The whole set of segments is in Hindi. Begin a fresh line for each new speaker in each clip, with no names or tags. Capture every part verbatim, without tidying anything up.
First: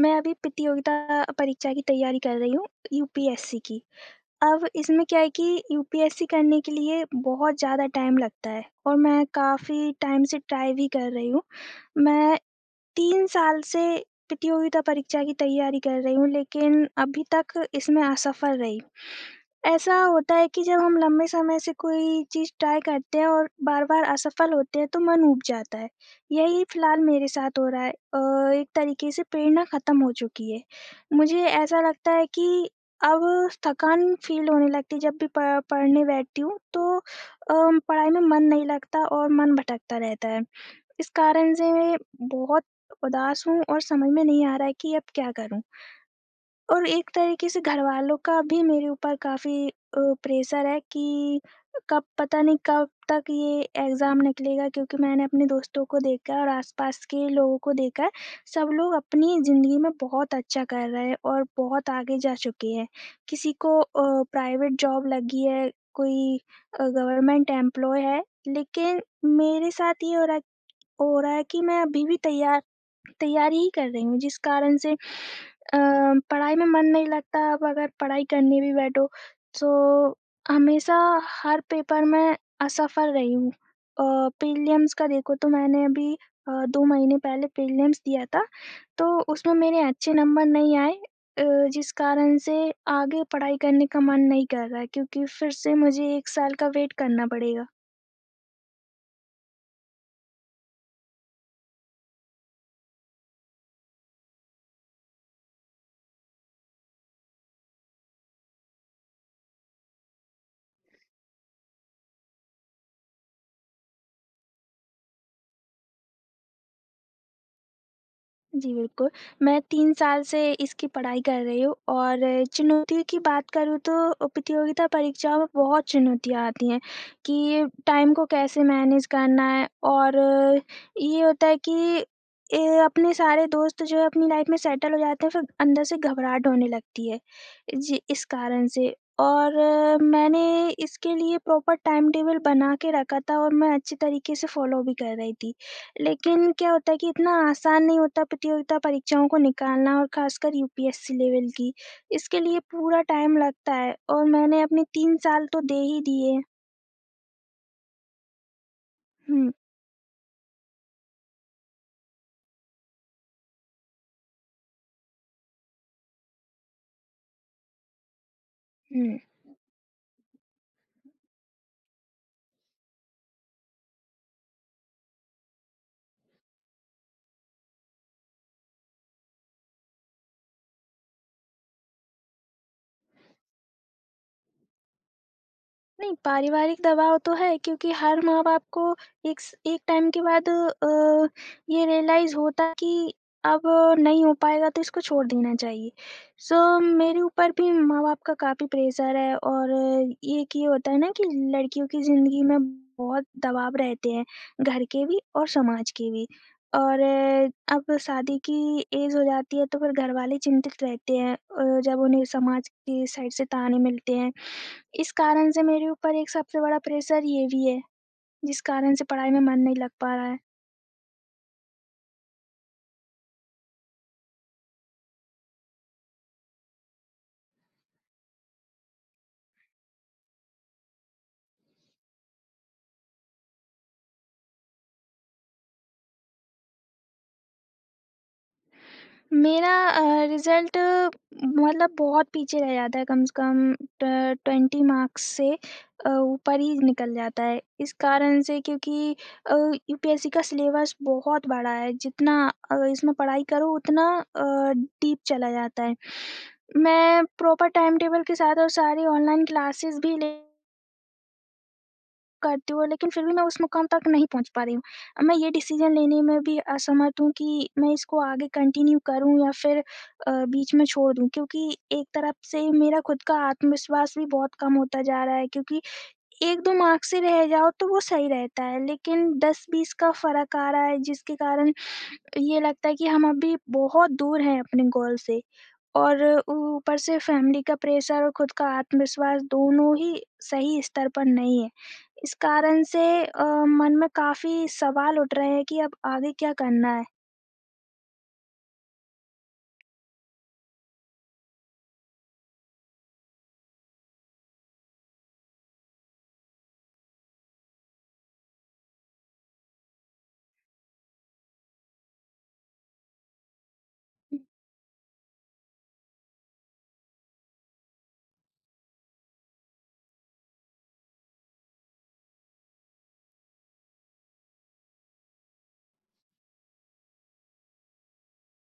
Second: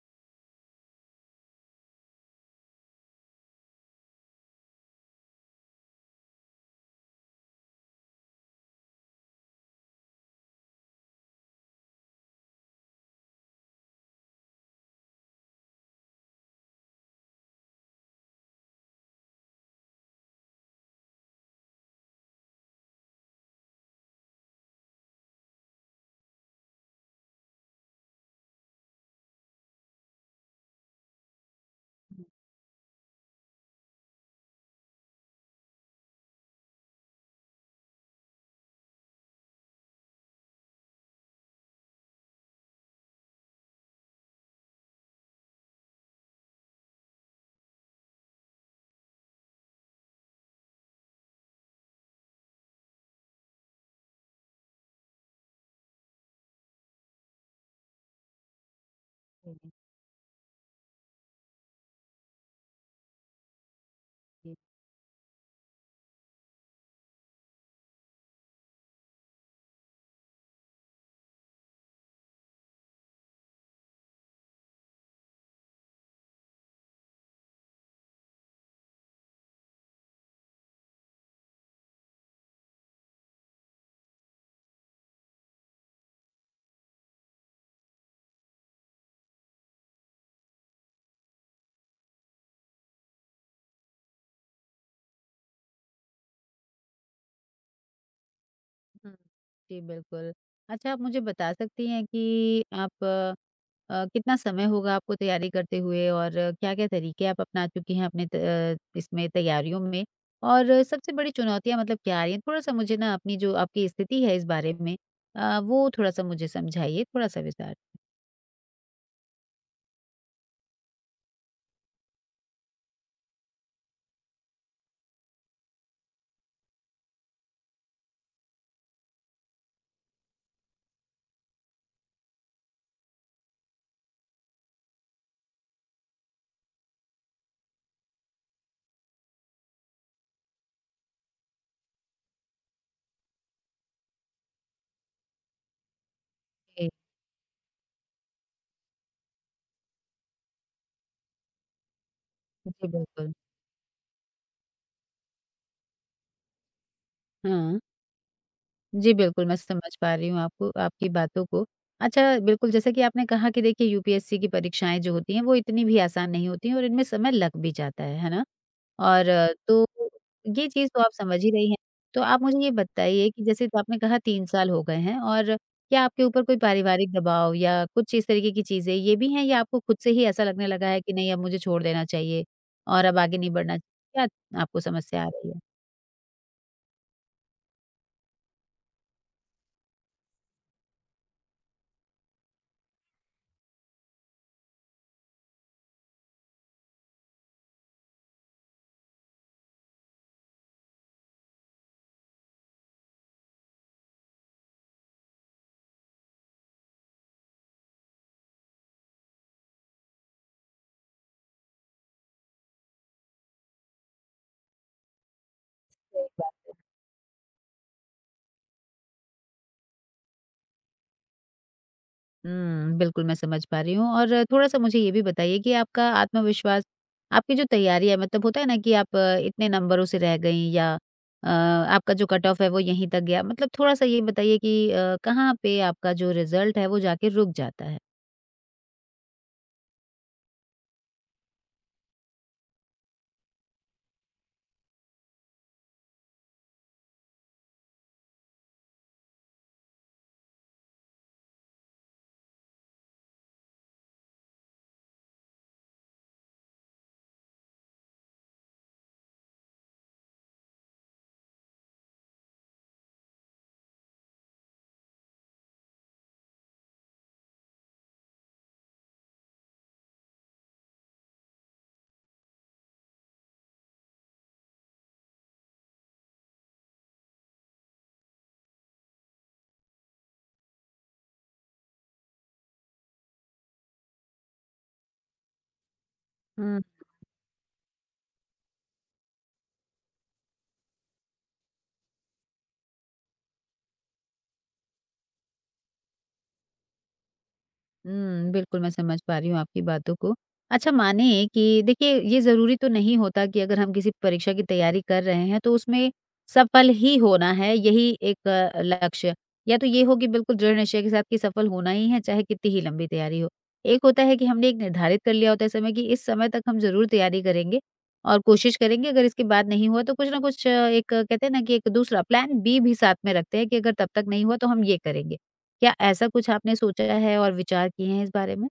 मैं अभी प्रतियोगिता परीक्षा की तैयारी कर रही हूँ, यूपीएससी की। अब इसमें क्या है कि यूपीएससी करने के लिए बहुत ज़्यादा टाइम लगता है और मैं काफ़ी टाइम से ट्राई भी कर रही हूँ। मैं तीन साल से प्रतियोगिता परीक्षा की तैयारी कर रही हूँ, लेकिन अभी तक इसमें असफल रही। ऐसा होता है कि जब हम लंबे समय से कोई चीज़ ट्राई करते हैं और बार-बार असफल होते हैं, तो मन ऊब जाता है। यही फिलहाल मेरे साथ हो रहा है। अ, एक तरीके से प्रेरणा खत्म हो चुकी है। मुझे ऐसा लगता है कि अब थकान फ़ील होने लगती है, जब भी प पढ़ने बैठती हूँ, तो अ, पढ़ाई में मन नहीं लगता और मन भटकता रहता है। इस कारण से बहुत उदास हूँ और समझ में नहीं आ रहा है कि अब क्या करूँ? और एक तरीके से घरवालों का भी मेरे ऊपर काफ़ी अ, प्रेशर है कि कब पता नहीं कब तक ये एग्ज़ाम निकलेगा, क्योंकि मैंने अपने दोस्तों को देखा है और आस-पास के लोगों को देखा है। सब लोग अपनी ज़िंदगी में बहुत अच्छा कर रहे हैं और बहुत आगे जा चुके हैं। किसी को अ,
जी,
प्राइवेट जॉब लगी है, कोई अ, गवर्नमेंट एम्प्लॉय है, लेकिन मेरे साथ ये हो रहा है हो रहा है कि मैं अभी भी तैयार तैयारी ही कर रही हूँ, जिस कारण से अ, पढ़ाई में मन नहीं लगता। अब अगर पढ़ाई करने भी बैठो तो हमेशा हर पेपर में असफल रही हूँ। अ, प्रीलिम्स का देखो तो मैंने अभी अ, दो महीने पहले प्रीलिम्स दिया था, तो उसमें मेरे अच्छे नंबर नहीं आए, अ, जिस कारण से आगे पढ़ाई करने का मन नहीं कर रहा है, क्योंकि फिर से मुझे एक साल का वेट करना पड़ेगा।
हुँ। जी, बिल्कुल। अच्छा आप मुझे बता सकती हैं कि आप अ, अ, कितना समय होगा आपको तैयारी करते हुए और क्या-क्या तरीके आप अपना चुकी हैं अपने त अ, इसमें तैयारियों में? और सबसे बड़ी चुनौतियाँ मतलब क्या आ रही हैं? थोड़ा-सा मुझे ना अपनी जो आपकी स्थिति है इस बारे में अ, वो थोड़ा-सा मुझे समझाइए, थोड़ा-सा विस्तार से।
जी, बिल्कुल। मैं तीन साल से इसकी पढ़ाई कर रही हूँ, और चुनौती की बात करूँ तो प्रतियोगिता परीक्षाओं में बहुत चुनौतियाँ आती हैं कि टाइम को कैसे मैनेज करना है। और ये होता है कि ए, अपने सारे दोस्त जो है अपनी लाइफ में सेटल हो जाते हैं, फिर अंदर से घबराहट होने लगती है। जी, इस कारण से, और मैंने इसके लिए प्रॉपर टाइम टेबल बना के रखा था, और मैं अच्छे तरीके से फ़ॉलो भी कर रही थी। लेकिन क्या
जी,
होता है कि इतना आसान नहीं होता प्रतियोगिता परीक्षाओं को निकालना, और खासकर यूपीएससी लेवल की। इसके लिए
जी,
पूरा
बिल्कुल।
टाइम लगता है, और मैंने अपने तीन साल तो दे ही दिए।
हाँ। जी, बिल्कुल,
हुँ,
मैं समझ पा रही हूँ आपको आपकी बातों को। अच्छा, बिल्कुल जैसा कि आपने कहा कि देखिए यूपीएससी की परीक्षाएँ जो होती हैं, वो इतनी भी आसान नहीं होती हैं और इनमें समय लग भी जाता है, है ना?
हुँ।
और अ, तो ये चीज़ तो आप समझ ही रही हैं। तो आप मुझे ये बताइए कि जैसे तो आपने कहा तीन साल हो गए हैं और क्या आपके ऊपर कोई पारिवारिक दबाव या कुछ इस तरीके की चीज़ें ये भी हैं या आपको खुद से ही ऐसा लगने लगा है कि नहीं अब मुझे छोड़ देना चाहिए और अब आगे नहीं बढ़ना चाहिए? क्या आपको समस्या आ रही है?
नहीं, पारिवारिक दबाव तो है, क्योंकि हर माँ-बाप को एक स एक टाइम के बाद अ, ये रियलाइज़ होता है कि अब नहीं हो पाएगा तो इसको छोड़ देना चाहिए। सो मेरे ऊपर भी माँ-बाप का काफ़ी प्रेशर है, और एक ये कि होता है ना कि लड़कियों की ज़िंदगी में बहुत दबाव रहते हैं, घर के भी और समाज के भी। और अ, अब शादी की एज हो जाती है तो फिर घरवाले चिंतित रहते हैं, अ, जब उन्हें समाज की साइड से ताने मिलते हैं। इस कारण से मेरे ऊपर एक सबसे बड़ा प्रेशर ये भी है, जिस कारण से पढ़ाई में मन नहीं लग पा रहा है।
हुँ, बिल्कुल मैं समझ पा रही हूँ और थोड़ा-सा मुझे ये भी बताइए कि आपका आत्मविश्वास, आपकी जो तैयारी है मतलब होता है ना कि आप अ, इतने नंबरों से रह गईं या अ, आपका जो कट ऑफ है वो यहीं तक गया, मतलब थोड़ा-सा ये बताइए कि अ, कहाँ पे आपका जो रिज़ल्ट है वो जाके रुक जाता है?
मेरा अ, रिज़ल्ट मतलब बहुत पीछे रह जाता है, कम से कम ट ट्वेंटी मार्क्स से अ, ऊपर ही निकल जाता है। इस कारण से, क्योंकि अ, यूपीएससी का सिलेबस बहुत बड़ा है, जितना अ, इसमें पढ़ाई करो उतना अ, डीप चला जाता है। मैं प्रॉपर टाइम टेबल के साथ और सारी ऑनलाइन क्लासेस भी ले करती हूँ, लेकिन फिर भी मैं उस मुकाम तक नहीं पहुँच पा रही हूँ। अब मैं ये डिसीज़न लेने में भी असमर्थ हूँ कि मैं इसको आगे कंटिन्यू करूँ या फिर अ, बीच में छोड़ दूँ, क्योंकि एक तरफ से मेरा खुद का आत्मविश्वास भी बहुत कम होता जा रहा है, क्योंकि एक दो मार्क्स से रह जाओ तो वो सही रहता है, लेकिन दस बीस का फ़र्क आ रहा है, जिसके कारण ये लगता है कि हम अभी बहुत दूर हैं अपने गोल से। और
हम्म।
ऊपर से फैमिली का प्रेशर और खुद का आत्मविश्वास दोनों ही सही स्तर पर नहीं है। इस कारण से अ, मन में काफ़ी सवाल उठ रहे हैं कि अब आगे क्या करना है?
हुँ, बिल्कुल, मैं समझ पा रही हूँ आपकी बातों को। अच्छा मानिए कि देखिए ये ज़रूरी तो नहीं होता कि अगर हम किसी परीक्षा की तैयारी कर रहे हैं तो उसमें सफल ही होना है, यही एक अ, लक्ष्य। या तो ये हो कि बिल्कुल दृढ़ निश्चय के साथ कि सफल होना ही है, चाहे कितनी ही लंबी तैयारी हो। एक होता है कि हमने एक निर्धारित कर लिया होता है समय कि इस समय तक हम ज़रूर तैयारी करेंगे और कोशिश करेंगे, अगर इसके बाद नहीं हुआ तो कुछ ना कुछ अ, एक अ, कहते हैं ना कि एक दूसरा प्लान बी भी साथ में रखते हैं कि अगर तब तक नहीं हुआ तो हम ये करेंगे। क्या ऐसा कुछ आपने सोचा है और विचार किए हैं इस बारे में?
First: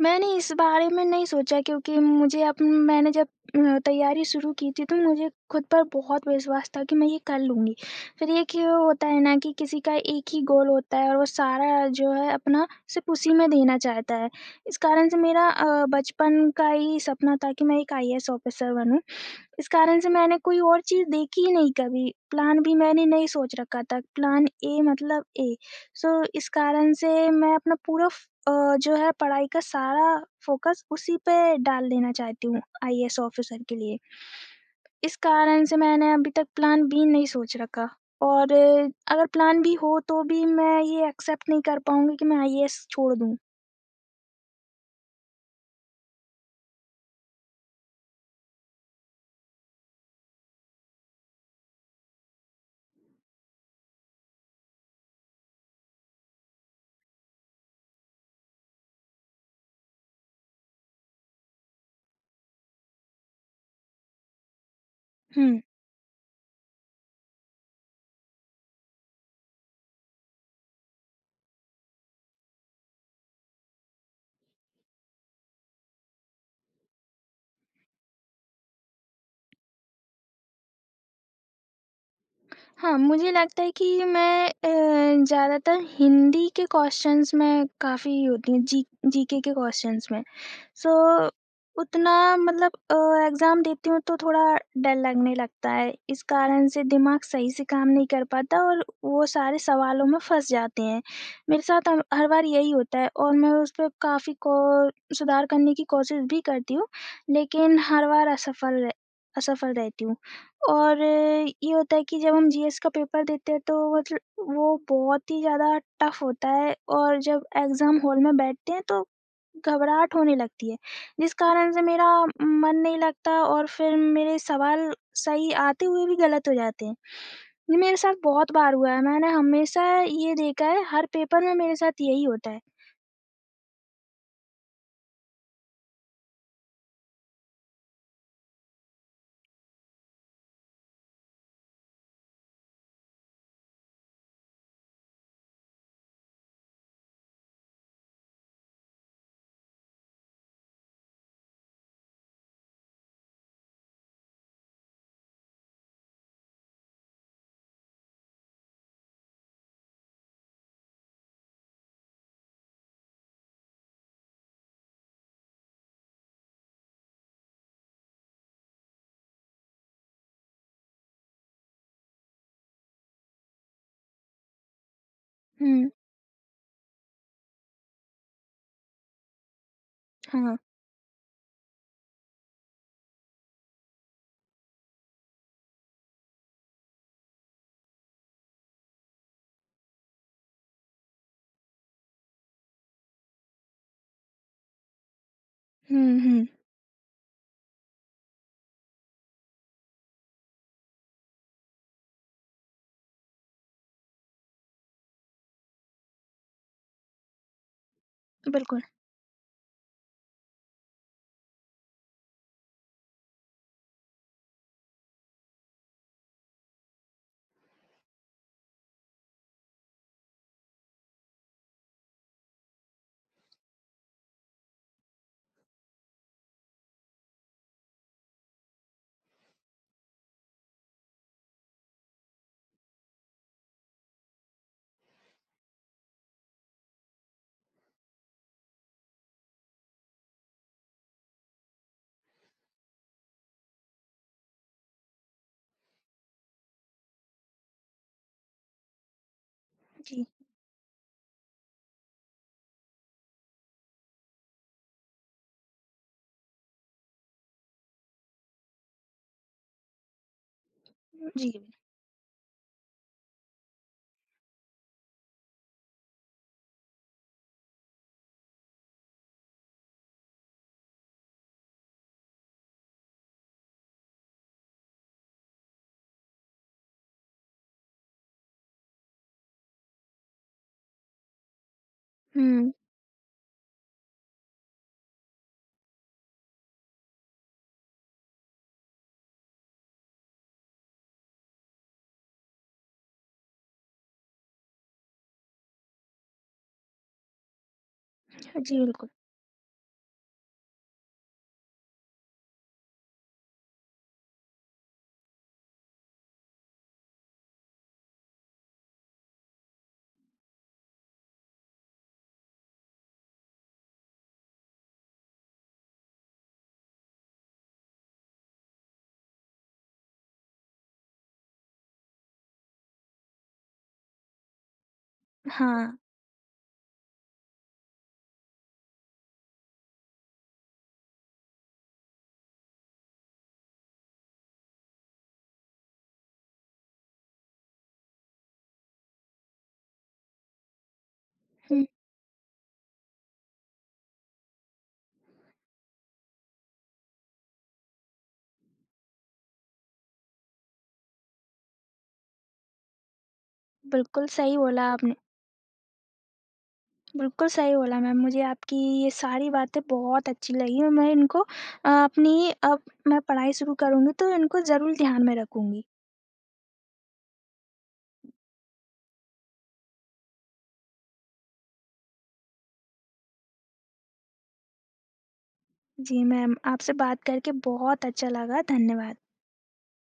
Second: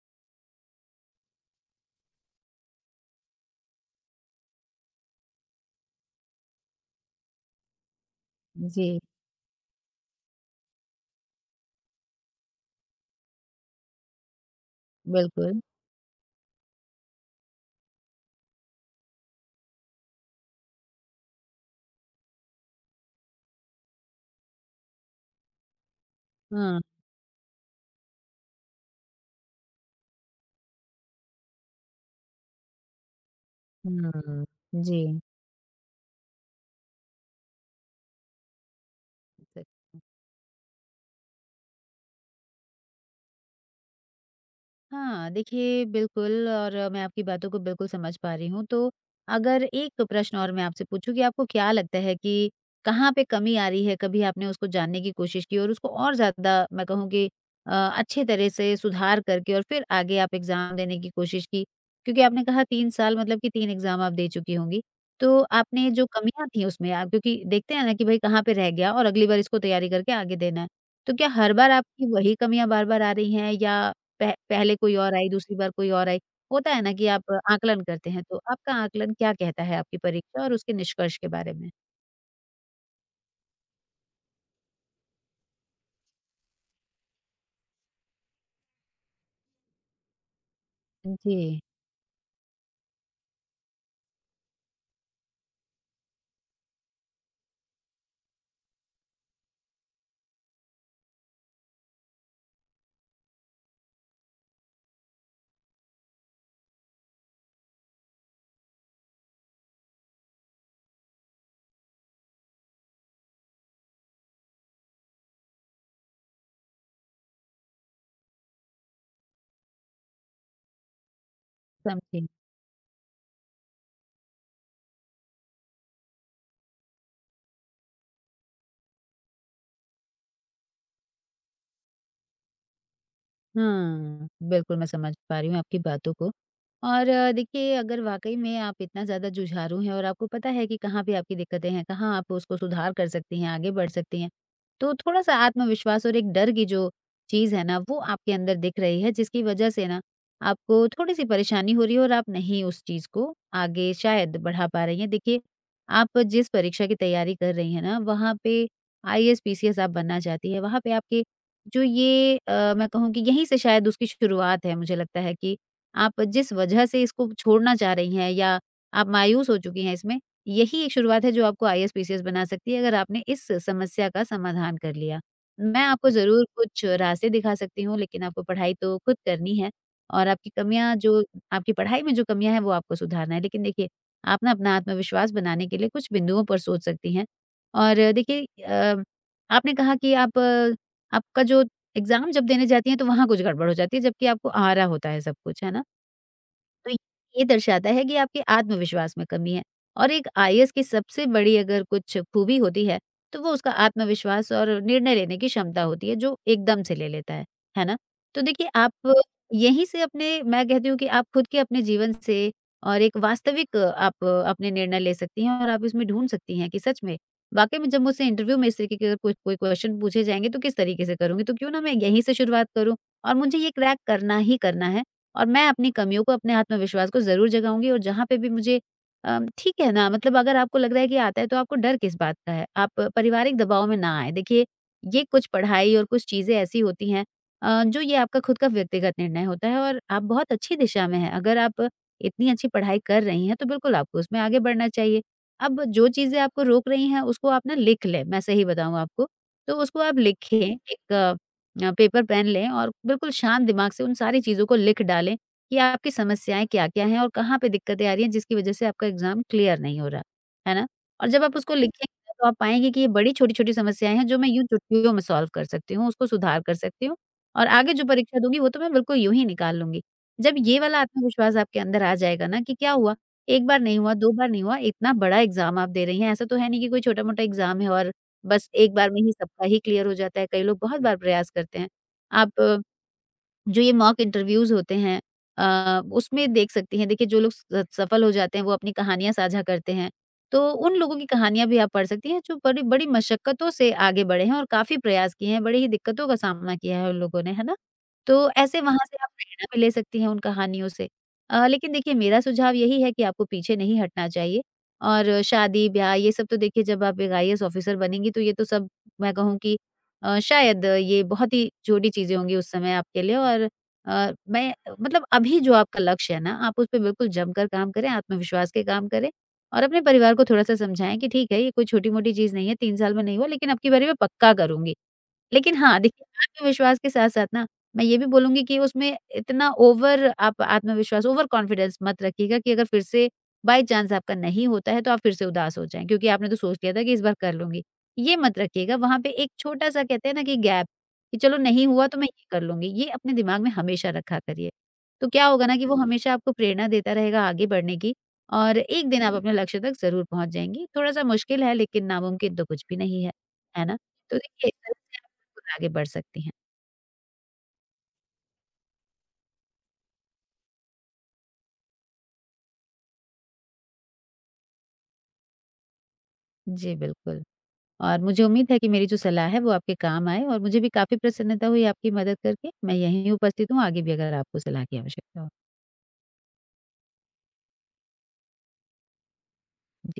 मैंने इस बारे में नहीं सोचा, क्योंकि मुझे अप मैंने जब अ, तैयारी शुरू की थी तो मुझे खुद पर बहुत विश्वास था कि मैं ये कर लूँगी। फिर एक ये क्यों
जी,
होता है ना कि किसी का एक ही गोल होता है और वो सारा जो है अपना सिर्फ़ उसी में देना चाहता है। इस कारण से मेरा
बिल्कुल।
अ, बचपन का ही सपना था कि मैं एक आईएएस ऑफ़िसर बनूँ। इस कारण से मैंने कोई और चीज़ देखी ही नहीं कभी, प्लान भी मैंने नहीं सोच रखा था, प्लान ए मतलब ए। सो इस
हाँ।
कारण से मैं अपना पूरा फ़ अ, जो है पढ़ाई का सारा फ़ोकस उसी पे डाल देना चाहती हूँ आईएएस ऑफ़िसर के लिए।
हुँ,
इस
जी।
कारण से मैंने अभी तक प्लान बी नहीं सोच रखा, और अ, अगर प्लान
सही।
बी हो तो भी मैं ये एक्सेप्ट नहीं कर पाऊँगी कि मैं आईएएस छोड़ दूँ।
हाँ, देखिए बिल्कुल और मैं आपकी बातों को बिल्कुल समझ पा रही हूँ। तो अगर एक प्रश्न और मैं आपसे पूछूँ कि आपको क्या लगता है कि कहाँ पे कमी आ रही है? कभी आपने उसको जानने की कोशिश की और उसको और ज़्यादा मैं कहूँ कि अ, अच्छे तरह से सुधार करके और फिर आगे आप एग्ज़ाम देने की कोशिश की? क्योंकि आपने कहा तीन साल मतलब कि तीन एग्ज़ाम आप दे चुकी होंगी। तो
हुँ।
आपने जो कमियाँ थी उसमें आप क्योंकि देखते हैं ना कि भई कहाँ पे रह गया और अगली बार इसको तैयारी करके आगे देना है। तो क्या हर बार आपकी वही कमियाँ बार-बार आ रही हैं या पह पहले कोई और आई, दूसरी बार कोई और आई। होता है ना कि आप आकलन करते हैं, तो आपका आकलन क्या कहता है आपकी परीक्षा और उसके निष्कर्ष के बारे में?
हाँ, मुझे लगता है कि मैं अ, ज़्यादातर हिंदी के क्वेश्चंस में काफ़ी होती हूँ, जी जीके के क्वेश्चंस में। सो
जी,
उतना मतलब अ, एग्ज़ाम देती हूँ तो थोड़ा डर लगने लगता है, इस कारण से दिमाग सही से काम नहीं कर पाता और वो सारे सवालों में फँस जाते हैं। मेरे साथ हम हर बार यही होता है, और मैं उस पे काफ़ी को सुधार करने की कोशिश भी करती हूँ, लेकिन हर बार असफल रह असफल रहती हूँ। और ये होता है कि जब हम जीएस का पेपर देते हैं तो मतलब वो बहुत ही ज़्यादा टफ होता है, और जब एग्ज़ाम हॉल में बैठते हैं तो घबराहट होने लगती है, जिस कारण से मेरा
समझी।
मन नहीं लगता और फिर मेरे सवाल सही आते हुए भी गलत हो जाते हैं। ये मेरे साथ बहुत बार हुआ है, मैंने हमेशा ये देखा है, हर पेपर में मेरे साथ यही होता है।
हाँ, बिल्कुल मैं समझ पा रही हूँ आपकी बातों को। और अ, देखिए अगर वाक़ई में आप इतना ज़्यादा जुझारू हैं और आपको पता है कि कहाँ पे आपकी दिक्कतें हैं, कहाँ आप उसको सुधार कर सकती हैं, आगे बढ़ सकती हैं। तो थोड़ा-सा आत्मविश्वास और एक डर की जो चीज़ है ना, वो आपके अंदर दिख रही है जिसकी वज़ह से ना आपको थोड़ी-सी परेशानी हो रही है और आप नहीं उस चीज़ को आगे शायद बढ़ा पा रही हैं। देखिए, आप जिस परीक्षा की तैयारी कर रही हैं ना, वहाँ पे आईएएस, पीसीएस आप बनना चाहती हैं, वहाँ पे आपके जो ये अ, मैं कहूँ कि यहीं से शायद उसकी शुरुआत है मुझे लगता है कि आप जिस वजह से इसको छोड़ना चाह रही हैं या आप मायूस हो चुकी हैं इसमें, यही एक शुरुआत है जो आपको आईएएस, पीसीएस बना सकती है अगर आपने इस समस्या का समाधान कर लिया। मैं
हुँ,
आपको ज़रूर कुछ रास्ते दिखा सकती हूँ लेकिन आपको पढ़ाई तो खुद करनी है और आपकी
हाँ।
कमियाँ जो आपकी पढ़ाई में जो कमियाँ हैं वो आपको सुधारना है। लेकिन देखिए, आप ना अपना आत्मविश्वास बनाने के लिए कुछ बिंदुओं पर सोच सकती हैं और देखिए अ, आपने कहा कि आप आपका जो एग्ज़ाम जब देने जाती हैं तो वहाँ कुछ गड़बड़ हो जाती है, जबकि आपको आ रहा होता है सब कुछ, है ना?
हुँ, हुँ,
तो ये दर्शाता है कि आपके आत्मविश्वास में कमी है और एक आईएएस की सबसे बड़ी अगर कुछ खूबी होती है, तो वो उसका आत्मविश्वास और निर्णय लेने की क्षमता होती है जो एकदम से ले लेता है, है ना? तो देखिए
बिल्कुल।
आप यहीं से अपने मैं कहती हूँ कि आप खुद के अपने जीवन से और एक वास्तविक आप अपने निर्णय ले सकती हैं और आप इसमें ढूँढ सकती हैं कि सच में, वाक़ई में जब मुझसे इंटरव्यू में इस तरीके के अगर कोई कोई क्वेश्चन पूछे जाएँगे तो किस तरीके से करूँगी? तो क्यों ना मैं यहीं से शुरुआत करूँ और मुझे ये क्रैक करना ही करना है। और मैं अपनी कमियों को, अपने आत्मविश्वास को ज़रूर जगाऊँगी और जहाँ पे भी मुझे अ, ठीक है ना, मतलब अगर आपको लग रहा है कि आता है, तो आपको डर किस बात का है? आप पारिवारिक दबाव में ना आएँ। देखिए, ये कुछ पढ़ाई और कुछ चीज़ें ऐसी होती हैं अ, जो ये आपका खुद का व्यक्तिगत निर्णय होता है और आप बहुत अच्छी दिशा में हैं। अगर आप इतनी अच्छी पढ़ाई कर रही हैं, तो बिल्कुल आपको उसमें आगे बढ़ना चाहिए। अब जो चीज़ें आपको रोक रही हैं, उसको आप ना लिख लें, मैं सही बताऊँ आपको, तो उसको आप
जी,
लिखें एक अ, पेपर पेन लें और बिल्कुल शांत दिमाग से उन सारी चीज़ों को लिख डालें कि आपकी समस्याएँ क्या-क्या हैं और कहाँ पे दिक्कतें आ रही हैं जिसकी वज़ह से आपका एग्ज़ाम क्लियर नहीं हो रहा, है ना? और जब
जी।
आप उसको लिखेंगे ना तो आप पाएँगे कि ये बड़ी छोटी-छोटी समस्याएँ हैं जो मैं यूँ चुटकियों में सॉल्व कर सकती हूँ, उसको सुधार कर सकती हूँ और आगे जो परीक्षा दूँगी वो तो मैं बिल्कुल यूँ ही निकाल लूँगी। जब ये वाला आत्मविश्वास आपके अंदर आ जाएगा ना कि क्या हुआ, एक बार नहीं हुआ, दो बार नहीं हुआ, इतना बड़ा एग्ज़ाम आप दे रही हैं, ऐसा तो है नहीं कि कोई छोटा-मोटा एग्ज़ाम है और बस एक बार में ही सबका ही क्लियर हो जाता है, कई लोग बहुत बार प्रयास करते हैं। आप
हुँ,
अ, जो ये मॉक इंटरव्यूज़ होते हैं अ, उसमें देख सकती हैं। देखिए जो लोग स सफल हो जाते हैं वो अपनी कहानियाँ साझा करते हैं। तो उन लोगों की कहानियाँ भी आप पढ़ सकती हैं जो बड़ी बड़ी मशक्कतों से आगे बढ़े हैं और काफ़ी प्रयास किए हैं, बड़ी ही दिक्कतों का सामना किया है उन लोगों ने, है ना? तो
जी
ऐसे वहाँ
बिल्कुल।
से आप प्रेरणा भी ले सकती हैं उन कहानियों से। अ, लेकिन देखिए मेरा सुझाव यही है कि आपको पीछे नहीं हटना चाहिए और शादी-ब्याह ये सब तो देखिए जब आप एक आईएएस ऑफ़िसर बनेंगी तो ये तो सब मैं कहूँ कि अ, शायद ये बहुत ही छोटी चीज़ें होंगी उस समय आपके लिए और अ, मैं मतलब अभी जो आपका लक्ष्य है ना, आप उस पे बिल्कुल जमकर काम करें, आत्मविश्वास के काम करें और अपने परिवार को थोड़ा-सा समझाएँ कि ठीक है, ये कोई छोटी-मोटी चीज़ नहीं है, तीन साल में नहीं हुआ लेकिन अब की बारी मैं पक्का करूँगी। लेकिन
हाँ,
हाँ, देखिए आत्मविश्वास के साथ-साथ ना मैं ये भी बोलूँगी कि उसमें इतना ओवर आप आत्मविश्वास ओवर कॉन्फिडेंस मत रखिएगा कि अगर फिर से बाय चांस आपका नहीं होता है, तो आप फिर से उदास हो जाएँ, क्योंकि आपने तो सोच लिया था कि इस बार कर लूँगी। ये मत रखिएगा, वहाँ पे एक छोटा-सा कहते हैं ना कि गैप, कि चलो
हुँ,
नहीं हुआ तो मैं ये कर लूँगी, ये अपने दिमाग में हमेशा रखा करिए। तो क्या होगा ना कि वो हमेशा आपको प्रेरणा देता रहेगा आगे बढ़ने की और एक दिन आप अपने लक्ष्य तक ज़रूर पहुँच जाएँगी। थोड़ा-सा मुश्किल है लेकिन नामुमकिन तो कुछ भी नहीं है, है ना?
बिल्कुल
तो
सही
देखिए इस
बोला
तरह
आपने।
से आप बिल्कुल आगे बढ़ सकती हैं।
बिल्कुल सही बोला मैम, मुझे आपकी ये सारी बातें बहुत अच्छी लगी और मैं इनको अ, अपनी अब मैं पढ़ाई शुरू करूँगी तो इनको ज़रूर ध्यान में रखूँगी।
जी, बिल्कुल। और मुझे उम्मीद है कि मेरी जो सलाह है वो आपके काम आए और मुझे भी काफ़ी प्रसन्नता हुई आपकी मदद करके। मैं यहीं उपस्थित हूँ, आगे भी अगर आपको सलाह की आवश्यकता हो।
जी मैम, आपसे बात करके बहुत अच्छा लगा, धन्यवाद।
जी।